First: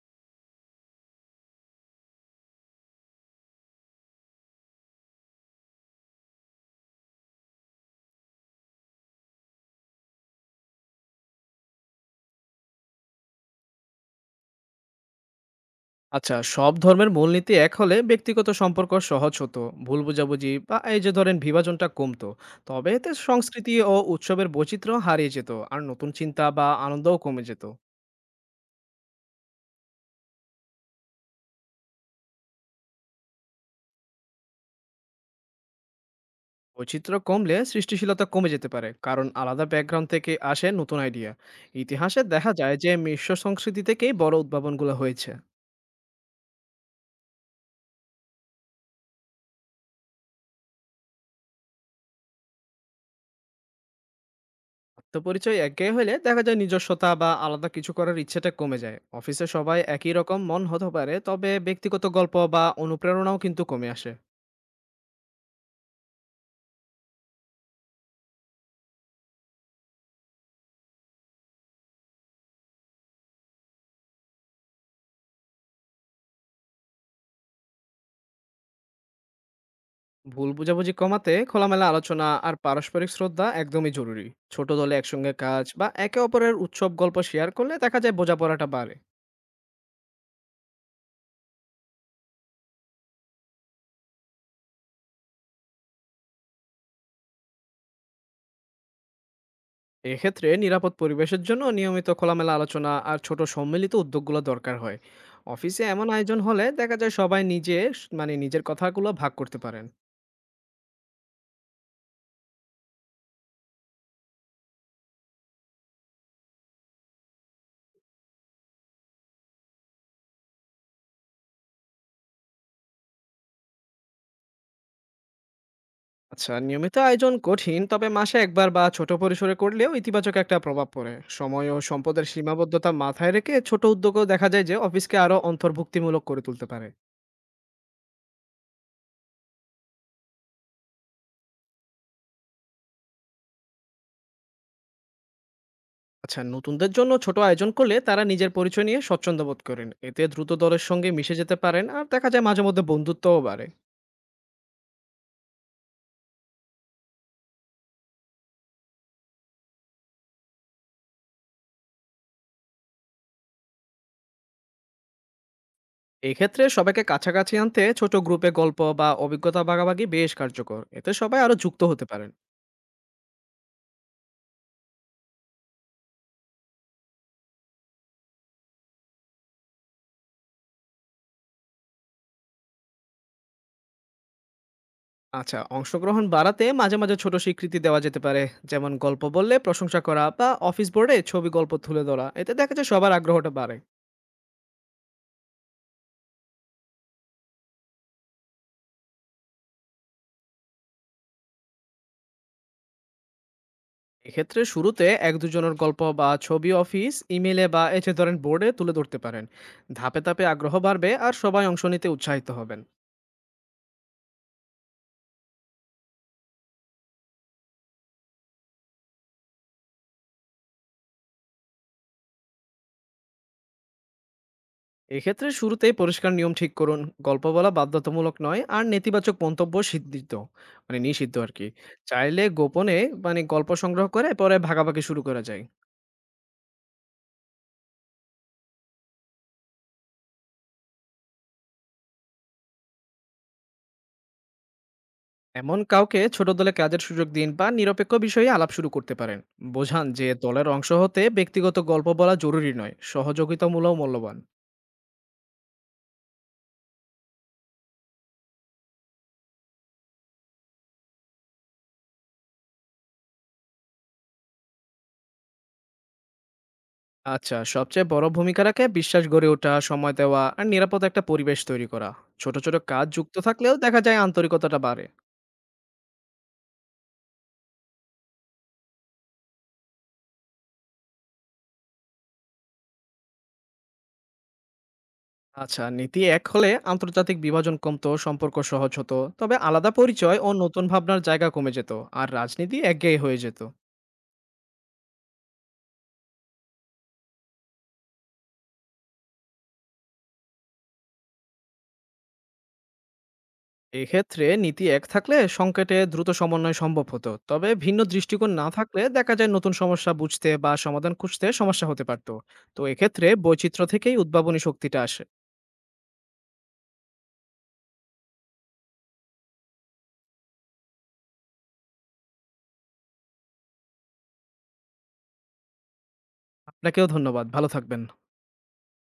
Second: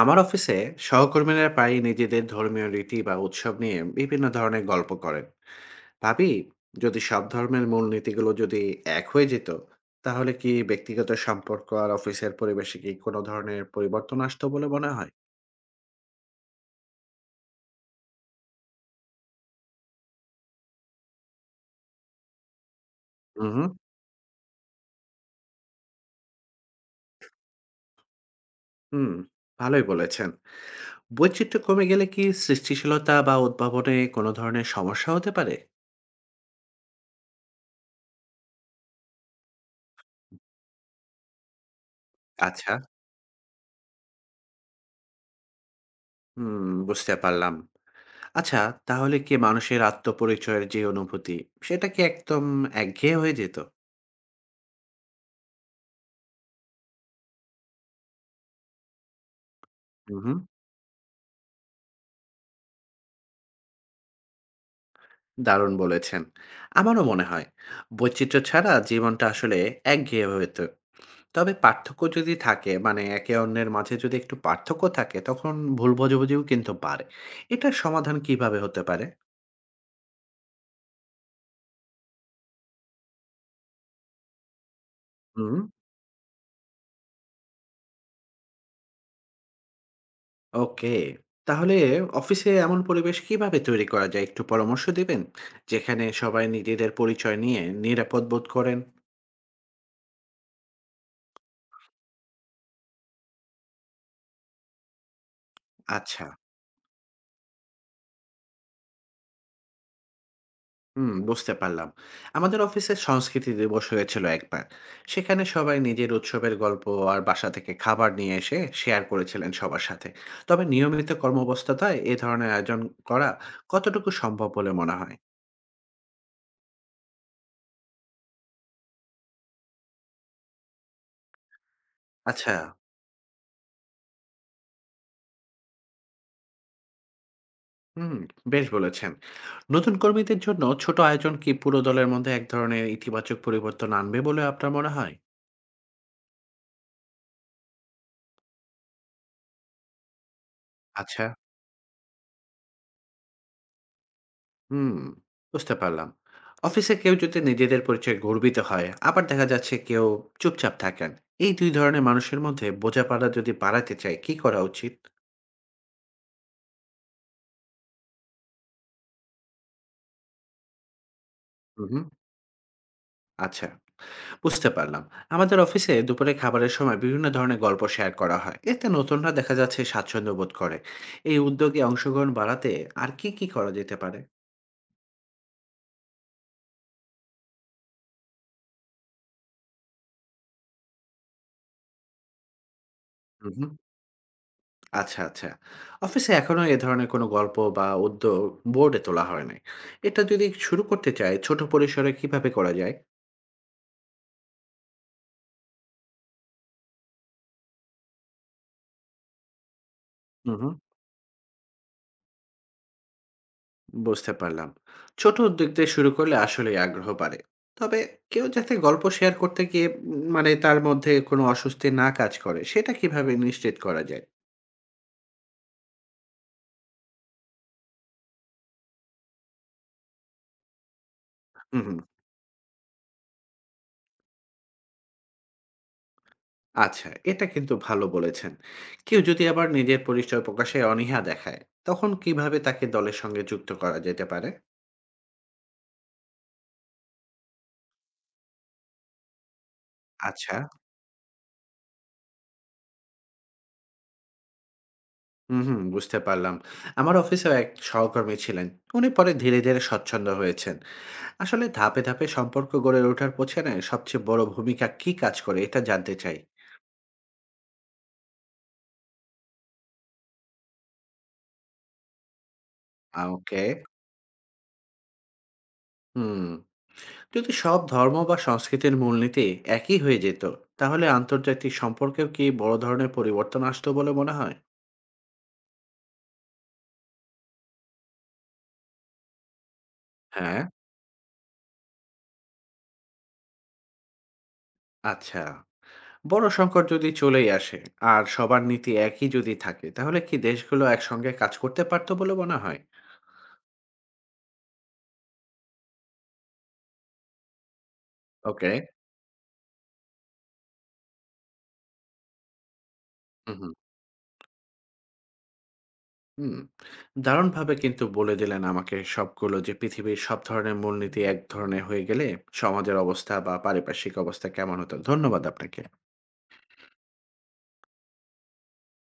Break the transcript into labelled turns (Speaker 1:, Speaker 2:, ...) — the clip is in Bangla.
Speaker 1: আমার অফিসে সহকর্মীরা প্রায়ই নিজেদের ধর্মীয় রীতি বা উৎসব নিয়ে বিভিন্ন ধরনের গল্প করেন। ভাবি, যদি সব ধর্মের মূল নীতিগুলো এক হয়ে যেত, তাহলে কি ব্যক্তিগত সম্পর্ক আর অফিসের পরিবেশে কি কোনো ধরনের পরিবর্তন আসতো বলে মনে হয়?
Speaker 2: আচ্ছা, সব ধর্মের মূলনীতি এক হলে ব্যক্তিগত সম্পর্ক সহজ হতো। ভুল বোঝাবুঝি বা এই যে ধরেন বিভাজনটা কমতো। তবে এতে
Speaker 1: হুম,
Speaker 2: সংস্কৃতি ও উৎসবের বৈচিত্র্য হারিয়ে যেত আর নতুন চিন্তা বা আনন্দও কমে যেত।
Speaker 1: হুম, ভালোই বলেছেন। বৈচিত্র্য কমে গেলে কি সৃষ্টিশীলতা বা উদ্ভাবনে কোনো ধরনের সমস্যা হতে পারে?
Speaker 2: বৈচিত্র্য কমলে সৃষ্টিশীলতা কমে যেতে পারে, কারণ আলাদা ব্যাকগ্রাউন্ড থেকে আসে নতুন আইডিয়া। ইতিহাসে দেখা
Speaker 1: আচ্ছা,
Speaker 2: যায় যে মিশ্র সংস্কৃতি থেকেই বড় উদ্ভাবনগুলো হয়েছে।
Speaker 1: হুম, বুঝতে পারলাম। আচ্ছা, তাহলে কি মানুষের আত্মপরিচয়ের যে অনুভূতি, সেটা কি একদম একঘেয়ে হয়ে যেত?
Speaker 2: আত্মপরিচয় একঘেয়ে হলে দেখা যায় নিজস্বতা বা আলাদা কিছু করার ইচ্ছেটা কমে যায়, অফিসে সবাই একই
Speaker 1: হুম,
Speaker 2: রকম
Speaker 1: হুম।
Speaker 2: মন হতে পারে, তবে ব্যক্তিগত গল্প বা অনুপ্রেরণাও কিন্তু কমে আসে।
Speaker 1: দারুণ বলেছেন। আমারও মনে হয় বৈচিত্র্য ছাড়া জীবনটা আসলে একঘেয়ে হয়ে যেত। তবে পার্থক্য যদি থাকে, মানে একে অন্যের মাঝে যদি একটু পার্থক্য থাকে, তখন ভুল বোঝাবুঝিও কিন্তু বাড়ে। এটার সমাধান কিভাবে হতে পারে?
Speaker 2: ভুল বোঝাবুঝি কমাতে খোলামেলা আলোচনা আর পারস্পরিক শ্রদ্ধা একদমই জরুরি। ছোট দলে একসঙ্গে
Speaker 1: হুম,
Speaker 2: কাজ বা একে অপরের উৎসব গল্প শেয়ার করলে দেখা যায় বোঝাপড়াটা বাড়ে।
Speaker 1: ওকে। তাহলে অফিসে এমন পরিবেশ কিভাবে তৈরি করা যায়, একটু পরামর্শ দিবেন? যেখানে সবাই নিজেদের পরিচয় নিয়ে নিরাপদ বোধ করেন?
Speaker 2: এক্ষেত্রে নিরাপদ পরিবেশের জন্য নিয়মিত খোলামেলা আলোচনা আর ছোট সম্মিলিত উদ্যোগগুলো দরকার হয়। অফিসে এমন
Speaker 1: আচ্ছা।
Speaker 2: আয়োজন হলে দেখা যায় সবাই নিজে মানে নিজের কথাগুলো ভাগ করতে পারেন।
Speaker 1: হুম, বুঝতে পারলাম। আমাদের অফিসে সংস্কৃতি দিবস হয়েছিল একবার। সেখানে সবাই নিজের উৎসবের গল্প আর বাসা থেকে খাবার নিয়ে এসে শেয়ার করেছিলেন সবার সাথে। তবে নিয়মিত কর্মব্যস্ততায় এ ধরনের আয়োজন করা কতটুকু সম্ভব বলে মনে হয়?
Speaker 2: আচ্ছা, নিয়মিত আয়োজন কঠিন, তবে মাসে একবার বা ছোট পরিসরে করলেও ইতিবাচক একটা প্রভাব পড়ে। সময় ও সম্পদের
Speaker 1: আচ্ছা,
Speaker 2: সীমাবদ্ধতা মাথায় রেখে ছোট উদ্যোগও দেখা যায় যে অফিসকে আরো অন্তর্ভুক্তিমূলক করে তুলতে পারে।
Speaker 1: হুম, বেশ বলেছেন। নতুন কর্মীদের জন্য ছোট আয়োজন কি পুরো দলের মধ্যে এক ধরনের ইতিবাচক পরিবর্তন আনবে বলে আপনার মনে হয়?
Speaker 2: আচ্ছা, নতুনদের জন্য ছোট আয়োজন করলে তারা নিজের পরিচয় নিয়ে স্বচ্ছন্দ বোধ করেন, এতে দ্রুত দলের সঙ্গে
Speaker 1: আচ্ছা।
Speaker 2: মিশে যেতে পারেন আর দেখা যায় মাঝে মধ্যে বন্ধুত্বও বাড়ে।
Speaker 1: হুম, বুঝতে পারলাম। অফিসে কেউ যদি নিজেদের পরিচয়ে গর্বিত হয়, আবার দেখা যাচ্ছে কেউ চুপচাপ থাকেন। এই ২ ধরনের মানুষের মধ্যে বোঝাপড়া যদি বাড়াতে চাই, কি করা উচিত?
Speaker 2: এক্ষেত্রে সবাইকে কাছাকাছি আনতে ছোট গ্রুপে গল্প বা অভিজ্ঞতা ভাগাভাগি বেশ কার্যকর, এতে সবাই আরো যুক্ত
Speaker 1: হু, হুম,
Speaker 2: হতে পারেন।
Speaker 1: আচ্ছা, বুঝতে পারলাম। আমাদের অফিসে দুপুরে খাবারের সময় বিভিন্ন ধরনের গল্প শেয়ার করা হয়। এতে নতুনরা দেখা যাচ্ছে স্বাচ্ছন্দ্য বোধ করে। এই উদ্যোগে অংশগ্রহণ বাড়াতে আর কি করা যেতে পারে?
Speaker 2: আচ্ছা, অংশগ্রহণ বাড়াতে মাঝে মাঝে ছোট স্বীকৃতি দেওয়া যেতে পারে। যেমন গল্প বললে প্রশংসা করা বা অফিস বোর্ডে ছবি গল্প তুলে ধরা। এতে দেখা যায় সবার
Speaker 1: হু,
Speaker 2: আগ্রহটা
Speaker 1: হুম।
Speaker 2: বাড়ে।
Speaker 1: আচ্ছা, আচ্ছা। অফিসে এখনো এ ধরনের কোনো গল্প বা উদ্যোগ বোর্ডে তোলা হয় নাই। এটা যদি শুরু করতে চাই, ছোট পরিসরে কিভাবে করা যায়?
Speaker 2: এক্ষেত্রে শুরুতে ১-২ জনের গল্প বা ছবি অফিস, ইমেইলে বা এই যে ধরেন বোর্ডে তুলে ধরতে পারেন। ধাপে ধাপে
Speaker 1: হুম, হুম।
Speaker 2: আগ্রহ বাড়বে আর সবাই অংশ নিতে উৎসাহিত হবেন।
Speaker 1: বুঝতে পারলাম। ছোট উদ্যোগ দিয়ে শুরু করলে আসলেই আগ্রহ বাড়ে। তবে কেউ যাতে গল্প শেয়ার করতে গিয়ে মানে তার মধ্যে কোনো অস্বস্তি না কাজ করে, সেটা কিভাবে নিশ্চিত করা যায়?
Speaker 2: এক্ষেত্রে শুরুতেই পরিষ্কার নিয়ম ঠিক করুন। গল্প বলা বাধ্যতামূলক নয় আর নেতিবাচক মন্তব্য সিদ্ধিত মানে নিষিদ্ধ আরকি।
Speaker 1: হুম, হুম।
Speaker 2: চাইলে গোপনে মানে গল্প সংগ্রহ করে পরে ভাগাভাগি শুরু করা যায়।
Speaker 1: আচ্ছা, এটা কিন্তু ভালো বলেছেন। কেউ যদি আবার নিজের পরিচয় প্রকাশে অনীহা দেখায়, তখন কিভাবে তাকে দলের সঙ্গে যুক্ত করা যেতে পারে?
Speaker 2: এমন কাউকে ছোট দলে কাজের সুযোগ দিন বা নিরপেক্ষ বিষয়ে আলাপ শুরু করতে পারেন। বোঝান যে
Speaker 1: আচ্ছা।
Speaker 2: দলের অংশ হতে ব্যক্তিগত গল্প বলা জরুরি নয়, সহযোগিতামূলক মূল্যবান।
Speaker 1: হুম, হুম, বুঝতে পারলাম। আমার অফিসেও এক সহকর্মী ছিলেন। উনি পরে ধীরে, ধীরে স্বচ্ছন্দ হয়েছেন। আসলে ধাপে, ধাপে সম্পর্ক গড়ে ওঠার পেছনে সবচেয়ে বড় ভূমিকা কি কাজ করে, এটা জানতে চাই।
Speaker 2: আচ্ছা, সবচেয়ে বড় ভূমিকা রাখে বিশ্বাস গড়ে ওঠা, সময় দেওয়া আর নিরাপদ একটা পরিবেশ তৈরি করা। ছোট ছোট কাজ যুক্ত
Speaker 1: ওকে।
Speaker 2: থাকলেও দেখা যায় আন্তরিকতাটা বাড়ে।
Speaker 1: হুম। যদি সব ধর্ম বা সংস্কৃতির মূলনীতি একই হয়ে যেত, তাহলে আন্তর্জাতিক সম্পর্কেও কি বড় ধরনের পরিবর্তন আসতো বলে মনে হয়?
Speaker 2: আচ্ছা, নীতি এক হলে আন্তর্জাতিক বিভাজন কমতো, সম্পর্ক সহজ হতো, তবে আলাদা পরিচয় ও
Speaker 1: হ্যাঁ,
Speaker 2: নতুন ভাবনার জায়গা কমে যেত আর রাজনীতি একঘেয়ে হয়ে যেত।
Speaker 1: আচ্ছা। বড় সংকট যদি চলেই আসে আর সবার নীতি একই যদি থাকে, তাহলে কি দেশগুলো একসঙ্গে কাজ করতে পারত বলে মনে হয়?
Speaker 2: এক্ষেত্রে নীতি এক থাকলে সংকেতে দ্রুত সমন্বয় সম্ভব হতো, তবে ভিন্ন দৃষ্টিকোণ না
Speaker 1: ওকে।
Speaker 2: থাকলে দেখা যায় নতুন সমস্যা বুঝতে বা সমাধান খুঁজতে সমস্যা হতে পারতো। তো এক্ষেত্রে
Speaker 1: হুম, হুম।
Speaker 2: বৈচিত্র্য থেকেই উদ্ভাবনী শক্তিটা আসে।
Speaker 1: হুম, দারুণভাবে কিন্তু বলে দিলেন আমাকে সবগুলো, যে পৃথিবীর সব ধরনের মূলনীতি এক ধরনের হয়ে গেলে সমাজের অবস্থা বা পারিপার্শ্বিক অবস্থা কেমন হতো। ধন্যবাদ আপনাকে।
Speaker 2: আপনাকেও ধন্যবাদ, ভালো থাকবেন।